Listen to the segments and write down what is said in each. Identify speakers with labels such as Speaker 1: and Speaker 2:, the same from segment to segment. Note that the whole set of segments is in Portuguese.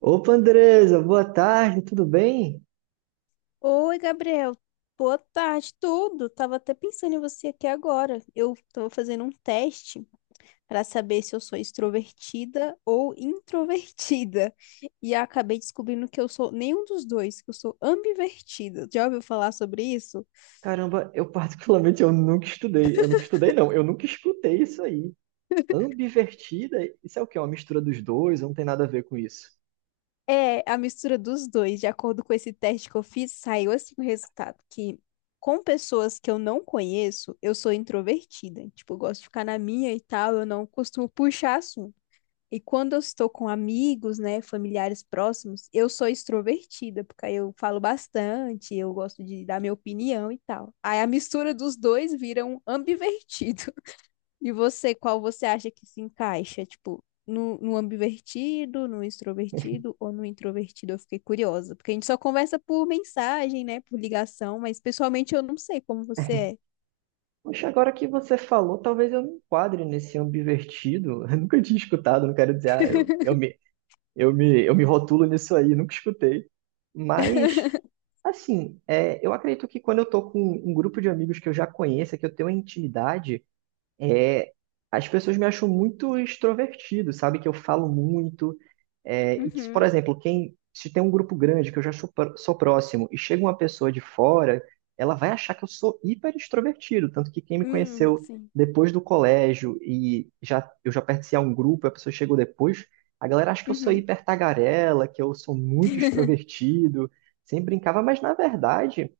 Speaker 1: Opa, Andresa, boa tarde, tudo bem?
Speaker 2: Oi, Gabriel. Boa tarde, tudo. Tava até pensando em você aqui agora. Eu tô fazendo um teste para saber se eu sou extrovertida ou introvertida. E acabei descobrindo que eu sou nenhum dos dois, que eu sou ambivertida. Já ouviu falar sobre isso?
Speaker 1: Caramba, eu particularmente eu nunca estudei não, eu nunca escutei isso aí. Ambivertida, isso é o quê? Uma mistura dos dois, não tem nada a ver com isso.
Speaker 2: É a mistura dos dois. De acordo com esse teste que eu fiz, saiu assim o resultado que com pessoas que eu não conheço, eu sou introvertida. Tipo, eu gosto de ficar na minha e tal, eu não costumo puxar assunto. E quando eu estou com amigos, né, familiares próximos, eu sou extrovertida, porque aí eu falo bastante, eu gosto de dar minha opinião e tal. Aí a mistura dos dois vira um ambivertido. E você, qual você acha que se encaixa? Tipo, no ambivertido, no extrovertido ou no introvertido? Eu fiquei curiosa, porque a gente só conversa por mensagem, né, por ligação, mas pessoalmente eu não sei como você
Speaker 1: Poxa, agora que você falou, talvez eu me enquadre nesse ambivertido. Eu nunca tinha escutado, não quero dizer, eu me rotulo nisso aí, nunca escutei.
Speaker 2: é.
Speaker 1: Mas, assim, é, eu acredito que quando eu tô com um grupo de amigos que eu já conheço, que eu tenho uma intimidade, é, as pessoas me acham muito extrovertido, sabe? Que eu falo muito. É, e que, se, por
Speaker 2: Uhum.
Speaker 1: exemplo, quem se tem um grupo grande que eu já sou, sou próximo e chega uma pessoa de fora, ela vai achar que eu sou hiper extrovertido. Tanto que quem me conheceu
Speaker 2: Sim.
Speaker 1: depois do colégio e já pertencia a um grupo, a pessoa chegou depois, a galera acha que eu sou
Speaker 2: Uhum.
Speaker 1: hiper tagarela, que eu sou muito extrovertido, sempre brincava, mas na verdade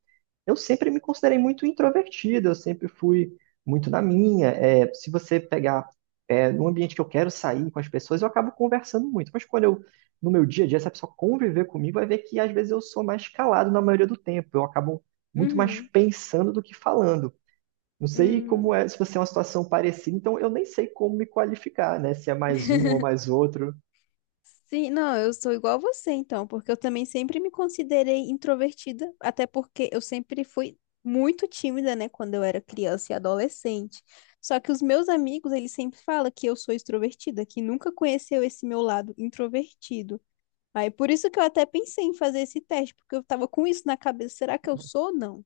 Speaker 1: eu sempre me considerei muito introvertido, eu sempre fui muito na minha. É, se você pegar, é, num ambiente que eu quero sair com as pessoas, eu acabo conversando muito. Mas quando eu, no meu dia a dia, se a pessoa conviver comigo, vai ver que às vezes eu sou mais calado na maioria do tempo. Eu acabo muito mais
Speaker 2: Uhum.
Speaker 1: pensando do que falando. Não sei como
Speaker 2: Uhum.
Speaker 1: é, se você é uma situação parecida, então eu nem sei como me qualificar, né? Se é mais um ou mais outro.
Speaker 2: Sim, não, eu sou igual a você então, porque eu também sempre me considerei introvertida, até porque eu sempre fui muito tímida, né, quando eu era criança e adolescente. Só que os meus amigos, eles sempre falam que eu sou extrovertida, que nunca conheceu esse meu lado introvertido. Aí por isso que eu até pensei em fazer esse teste, porque eu tava com isso na cabeça, será que eu sou ou não?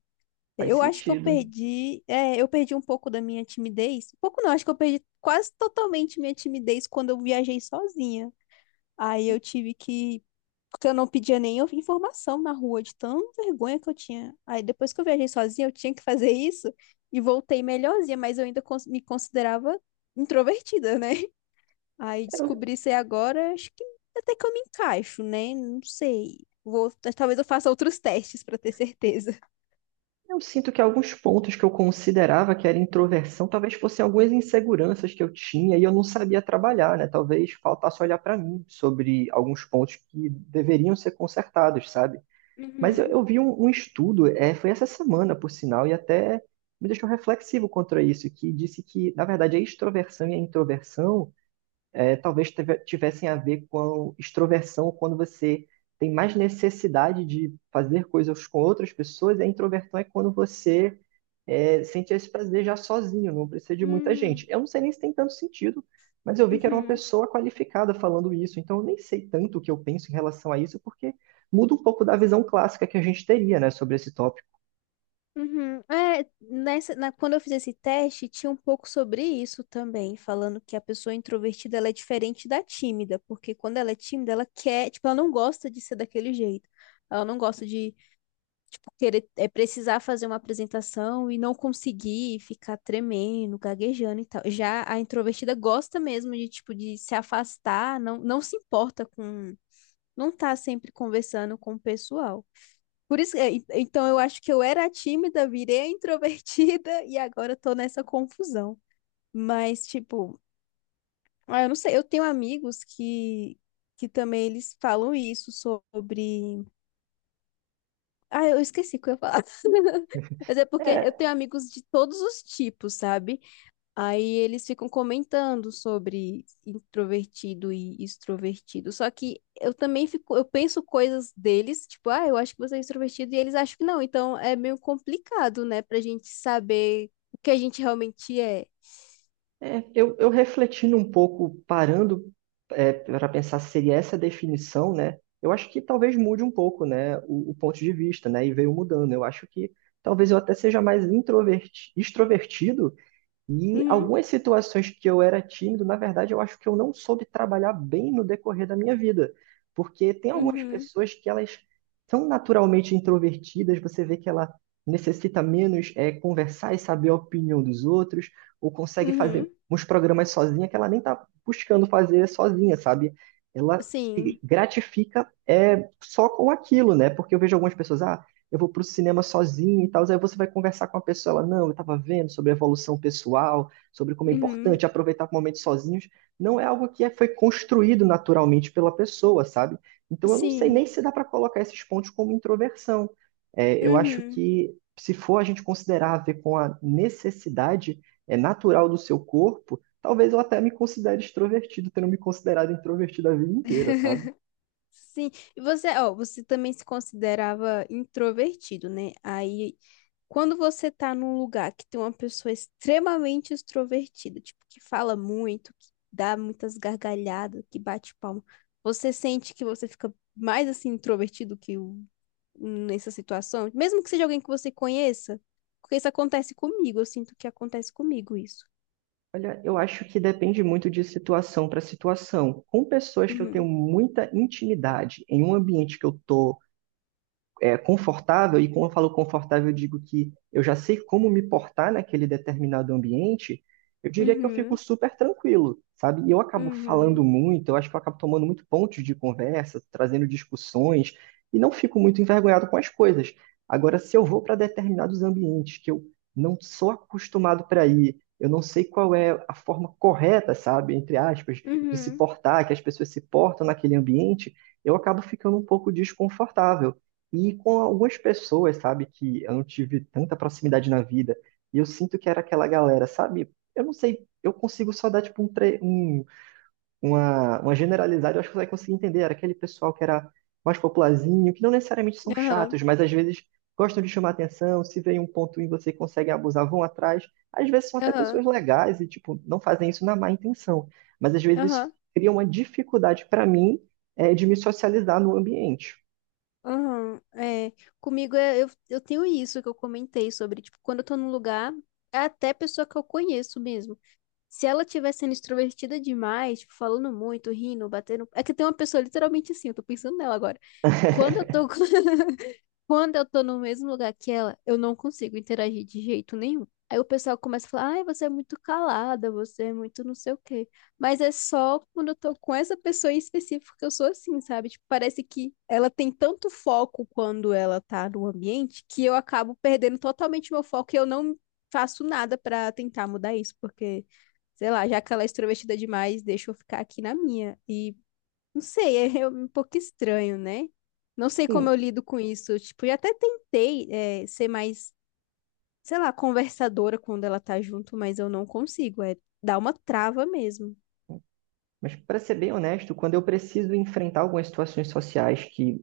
Speaker 1: Faz
Speaker 2: Eu acho que eu
Speaker 1: sentido.
Speaker 2: perdi, eu perdi um pouco da minha timidez. Um pouco não, acho que eu perdi quase totalmente minha timidez quando eu viajei sozinha. Aí eu tive que. Porque eu não pedia nem informação na rua, de tão vergonha que eu tinha. Aí depois que eu viajei sozinha, eu tinha que fazer isso e voltei melhorzinha, mas eu ainda me considerava introvertida, né? Aí descobri isso aí agora, acho que até que eu me encaixo, né? Não sei. Vou, talvez eu faça outros testes pra ter certeza.
Speaker 1: Eu sinto que alguns pontos que eu considerava que era introversão, talvez fossem algumas inseguranças que eu tinha e eu não sabia trabalhar, né? Talvez faltasse olhar para mim sobre alguns pontos que deveriam ser consertados, sabe? Mas eu,
Speaker 2: Uhum.
Speaker 1: eu vi um estudo, é, foi essa semana, por sinal, e até me deixou reflexivo contra isso, que disse que, na verdade, a extroversão e a introversão é, talvez tivessem a ver com extroversão quando você tem mais necessidade de fazer coisas com outras pessoas, e a introversão é quando você é, sente esse prazer já sozinho, não precisa de muita gente.
Speaker 2: Hum.
Speaker 1: Eu não sei nem se tem tanto sentido, mas eu vi que era uma
Speaker 2: Uhum.
Speaker 1: pessoa qualificada falando isso, então eu nem sei tanto o que eu penso em relação a isso, porque muda um pouco da visão clássica que a gente teria, né, sobre esse tópico.
Speaker 2: Uhum. É, quando eu fiz esse teste, tinha um pouco sobre isso também, falando que a pessoa introvertida ela é diferente da tímida, porque quando ela é tímida, ela quer, tipo, ela não gosta de ser daquele jeito. Ela não gosta de, tipo, querer, precisar fazer uma apresentação e não conseguir ficar tremendo, gaguejando e tal. Já a introvertida gosta mesmo de, tipo, de se afastar, não se importa com, não tá sempre conversando com o pessoal. Por isso, então eu acho que eu era tímida, virei a introvertida e agora eu tô nessa confusão. Mas, tipo, ah, eu não sei, eu tenho que também eles falam isso sobre. Ah, eu esqueci o que eu ia falar. Mas é porque eu
Speaker 1: É,
Speaker 2: tenho amigos de todos os tipos, sabe? Aí eles ficam comentando sobre introvertido e extrovertido. Só que eu também fico, eu penso coisas deles, tipo, ah, eu acho que você é extrovertido e eles acham que não. Então é meio complicado, né, pra gente saber o que a gente realmente é.
Speaker 1: eu refletindo um pouco, parando é, para pensar se seria essa a definição, né, eu acho que talvez mude um pouco, né, o ponto de vista, né, e veio mudando. Eu acho que talvez eu até seja mais extrovertido. E
Speaker 2: Uhum,
Speaker 1: algumas situações que eu era tímido, na verdade, eu acho que eu não soube trabalhar bem no decorrer da minha vida. Porque tem algumas
Speaker 2: uhum,
Speaker 1: pessoas que elas são naturalmente introvertidas, você vê que ela necessita menos é, conversar e saber a opinião dos outros, ou consegue
Speaker 2: uhum.
Speaker 1: fazer uns programas sozinha que ela nem está buscando fazer sozinha, sabe? Ela se
Speaker 2: Sim,
Speaker 1: gratifica é, só com aquilo, né? Porque eu vejo algumas pessoas, ah, eu vou pro cinema sozinho e tal. Aí você vai conversar com a pessoa, ela, não, eu estava vendo sobre a evolução pessoal, sobre como é
Speaker 2: uhum,
Speaker 1: importante aproveitar momentos sozinhos. Não é algo que foi construído naturalmente pela pessoa, sabe? Então eu não sei
Speaker 2: sim,
Speaker 1: nem se dá para colocar esses pontos como introversão. É, eu acho
Speaker 2: uhum.
Speaker 1: que se for a gente considerar a ver com a necessidade é, natural do seu corpo, talvez eu até me considere extrovertido, tendo me considerado introvertido a vida inteira, sabe?
Speaker 2: Sim, e você, ó, você também se considerava introvertido, né? Aí quando você tá num lugar que tem uma pessoa extremamente extrovertida, tipo, que fala muito, que dá muitas gargalhadas, que bate palma, você sente que você fica mais assim introvertido nessa situação, mesmo que seja alguém que você conheça, porque isso acontece comigo, eu sinto que acontece comigo isso.
Speaker 1: Olha, eu acho que depende muito de situação para situação. Com pessoas que eu tenho
Speaker 2: Uhum,
Speaker 1: muita intimidade, em um ambiente que eu estou é, confortável, e quando eu falo confortável, eu digo que eu já sei como me portar naquele determinado ambiente, eu diria que eu fico
Speaker 2: uhum,
Speaker 1: super tranquilo, sabe? E eu acabo falando
Speaker 2: uhum,
Speaker 1: muito, eu acho que eu acabo tomando muito pontos de conversa, trazendo discussões, e não fico muito envergonhado com as coisas. Agora, se eu vou para determinados ambientes que eu não sou acostumado para ir, eu não sei qual é a forma correta, sabe, entre aspas, de se
Speaker 2: uhum,
Speaker 1: portar, que as pessoas se portam naquele ambiente, eu acabo ficando um pouco desconfortável. E com algumas pessoas, sabe, que eu não tive tanta proximidade na vida. E eu sinto que era aquela galera, sabe? Eu não sei, eu consigo só dar, tipo, uma generalizada, eu acho que você vai conseguir entender. Era aquele pessoal que era mais popularzinho, que não necessariamente são
Speaker 2: aham,
Speaker 1: chatos, mas às vezes gostam de chamar atenção, se vê um ponto em você e conseguem abusar, vão atrás. Às vezes são até
Speaker 2: aham,
Speaker 1: pessoas legais e, tipo, não fazem isso na má intenção. Mas às vezes isso
Speaker 2: aham.
Speaker 1: cria uma dificuldade para mim, de me socializar no ambiente.
Speaker 2: Aham, comigo é, eu tenho isso que eu comentei sobre, tipo, quando eu tô num lugar, é até pessoa que eu conheço mesmo. Se ela estiver sendo extrovertida demais, tipo, falando muito, rindo, batendo. É que tem uma pessoa literalmente assim, eu tô pensando nela agora. Quando eu tô. Quando eu tô no mesmo lugar que ela, eu não consigo interagir de jeito nenhum. Aí o pessoal começa a falar, ai, você é muito calada, você é muito não sei o quê. Mas é só quando eu tô com essa pessoa em específico que eu sou assim, sabe? Tipo, parece que ela tem tanto foco quando ela tá no ambiente que eu acabo perdendo totalmente meu foco e eu não faço nada pra tentar mudar isso, porque, sei lá, já que ela é extrovertida demais, deixa eu ficar aqui na minha. E não sei, é um pouco estranho, né? Não sei como eu
Speaker 1: Sim,
Speaker 2: lido com isso. Tipo, eu até tentei, ser mais, sei lá, conversadora quando ela tá junto, mas eu não consigo. É, dá uma trava mesmo.
Speaker 1: mas para ser bem honesto, quando eu preciso enfrentar algumas situações sociais que,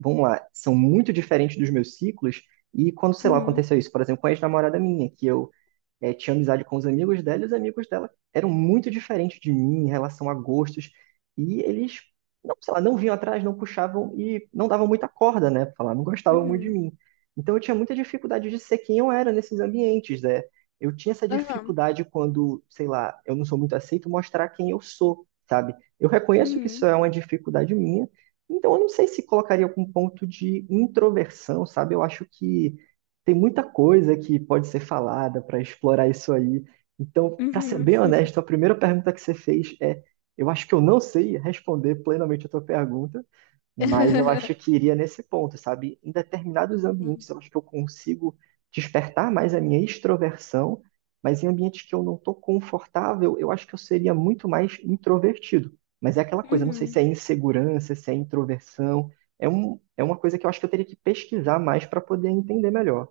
Speaker 1: vamos lá, são muito diferentes dos meus ciclos, e quando, sei lá,
Speaker 2: Uhum,
Speaker 1: aconteceu isso, por exemplo, com a ex-namorada minha, que eu tinha amizade com os amigos dela e os amigos dela eram muito diferentes de mim em relação a gostos. E eles, não, sei lá, não vinham atrás, não puxavam e não davam muita corda, né? Pra falar, não gostavam muito de
Speaker 2: uhum,
Speaker 1: mim. Então eu tinha muita dificuldade de ser quem eu era nesses ambientes, né? Eu tinha essa
Speaker 2: aham,
Speaker 1: dificuldade quando, sei lá, eu não sou muito aceito, mostrar quem eu sou, sabe? Eu reconheço que isso
Speaker 2: uhum,
Speaker 1: é uma dificuldade minha, então eu não sei se colocaria com um ponto de introversão, sabe? Eu acho que tem muita coisa que pode ser falada para explorar isso aí. Então, para ser
Speaker 2: uhum.
Speaker 1: bem honesto, a primeira pergunta que você fez é: eu acho que eu não sei responder plenamente a tua pergunta, mas eu acho que iria nesse ponto, sabe? Em determinados
Speaker 2: Sim.
Speaker 1: ambientes, eu acho que eu consigo despertar mais a minha extroversão, mas em ambientes que eu não estou confortável, eu acho que eu seria muito mais introvertido. Mas é aquela coisa, não sei se
Speaker 2: Uhum.
Speaker 1: é insegurança, se é introversão. É uma coisa que eu acho que eu teria que pesquisar mais para poder entender melhor.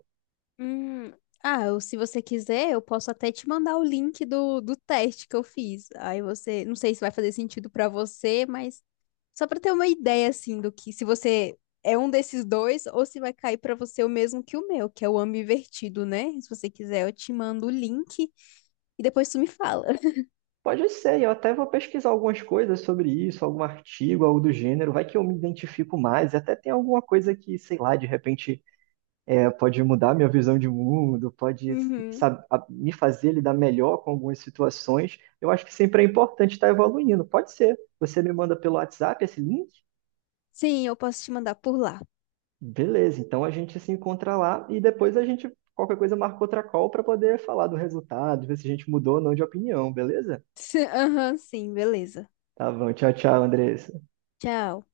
Speaker 2: Hum, ah, se você quiser, eu posso até te mandar o link do teste que eu fiz. Aí você, não sei se vai fazer sentido pra você, mas só pra ter uma ideia assim do que se você é um desses dois ou se vai cair pra você o mesmo que o meu, que é o ambivertido, né? Se você quiser, eu te mando o link e depois tu me fala.
Speaker 1: Pode ser, eu até vou pesquisar algumas coisas sobre isso, algum artigo, algo do gênero, vai que eu me identifico mais, e até tem alguma coisa que, sei lá, de repente é, pode mudar minha visão de mundo, pode
Speaker 2: Uhum.
Speaker 1: sabe, me fazer lidar melhor com algumas situações. Eu acho que sempre é importante estar evoluindo, pode ser. Você me manda pelo WhatsApp esse link?
Speaker 2: Sim, eu posso te mandar por lá.
Speaker 1: Beleza, então a gente se encontra lá e depois a gente, qualquer coisa, marca outra call para poder falar do resultado, ver se a gente mudou ou não de opinião, beleza?
Speaker 2: Aham, sim, beleza.
Speaker 1: Tá bom, tchau, tchau, Andressa.
Speaker 2: Tchau.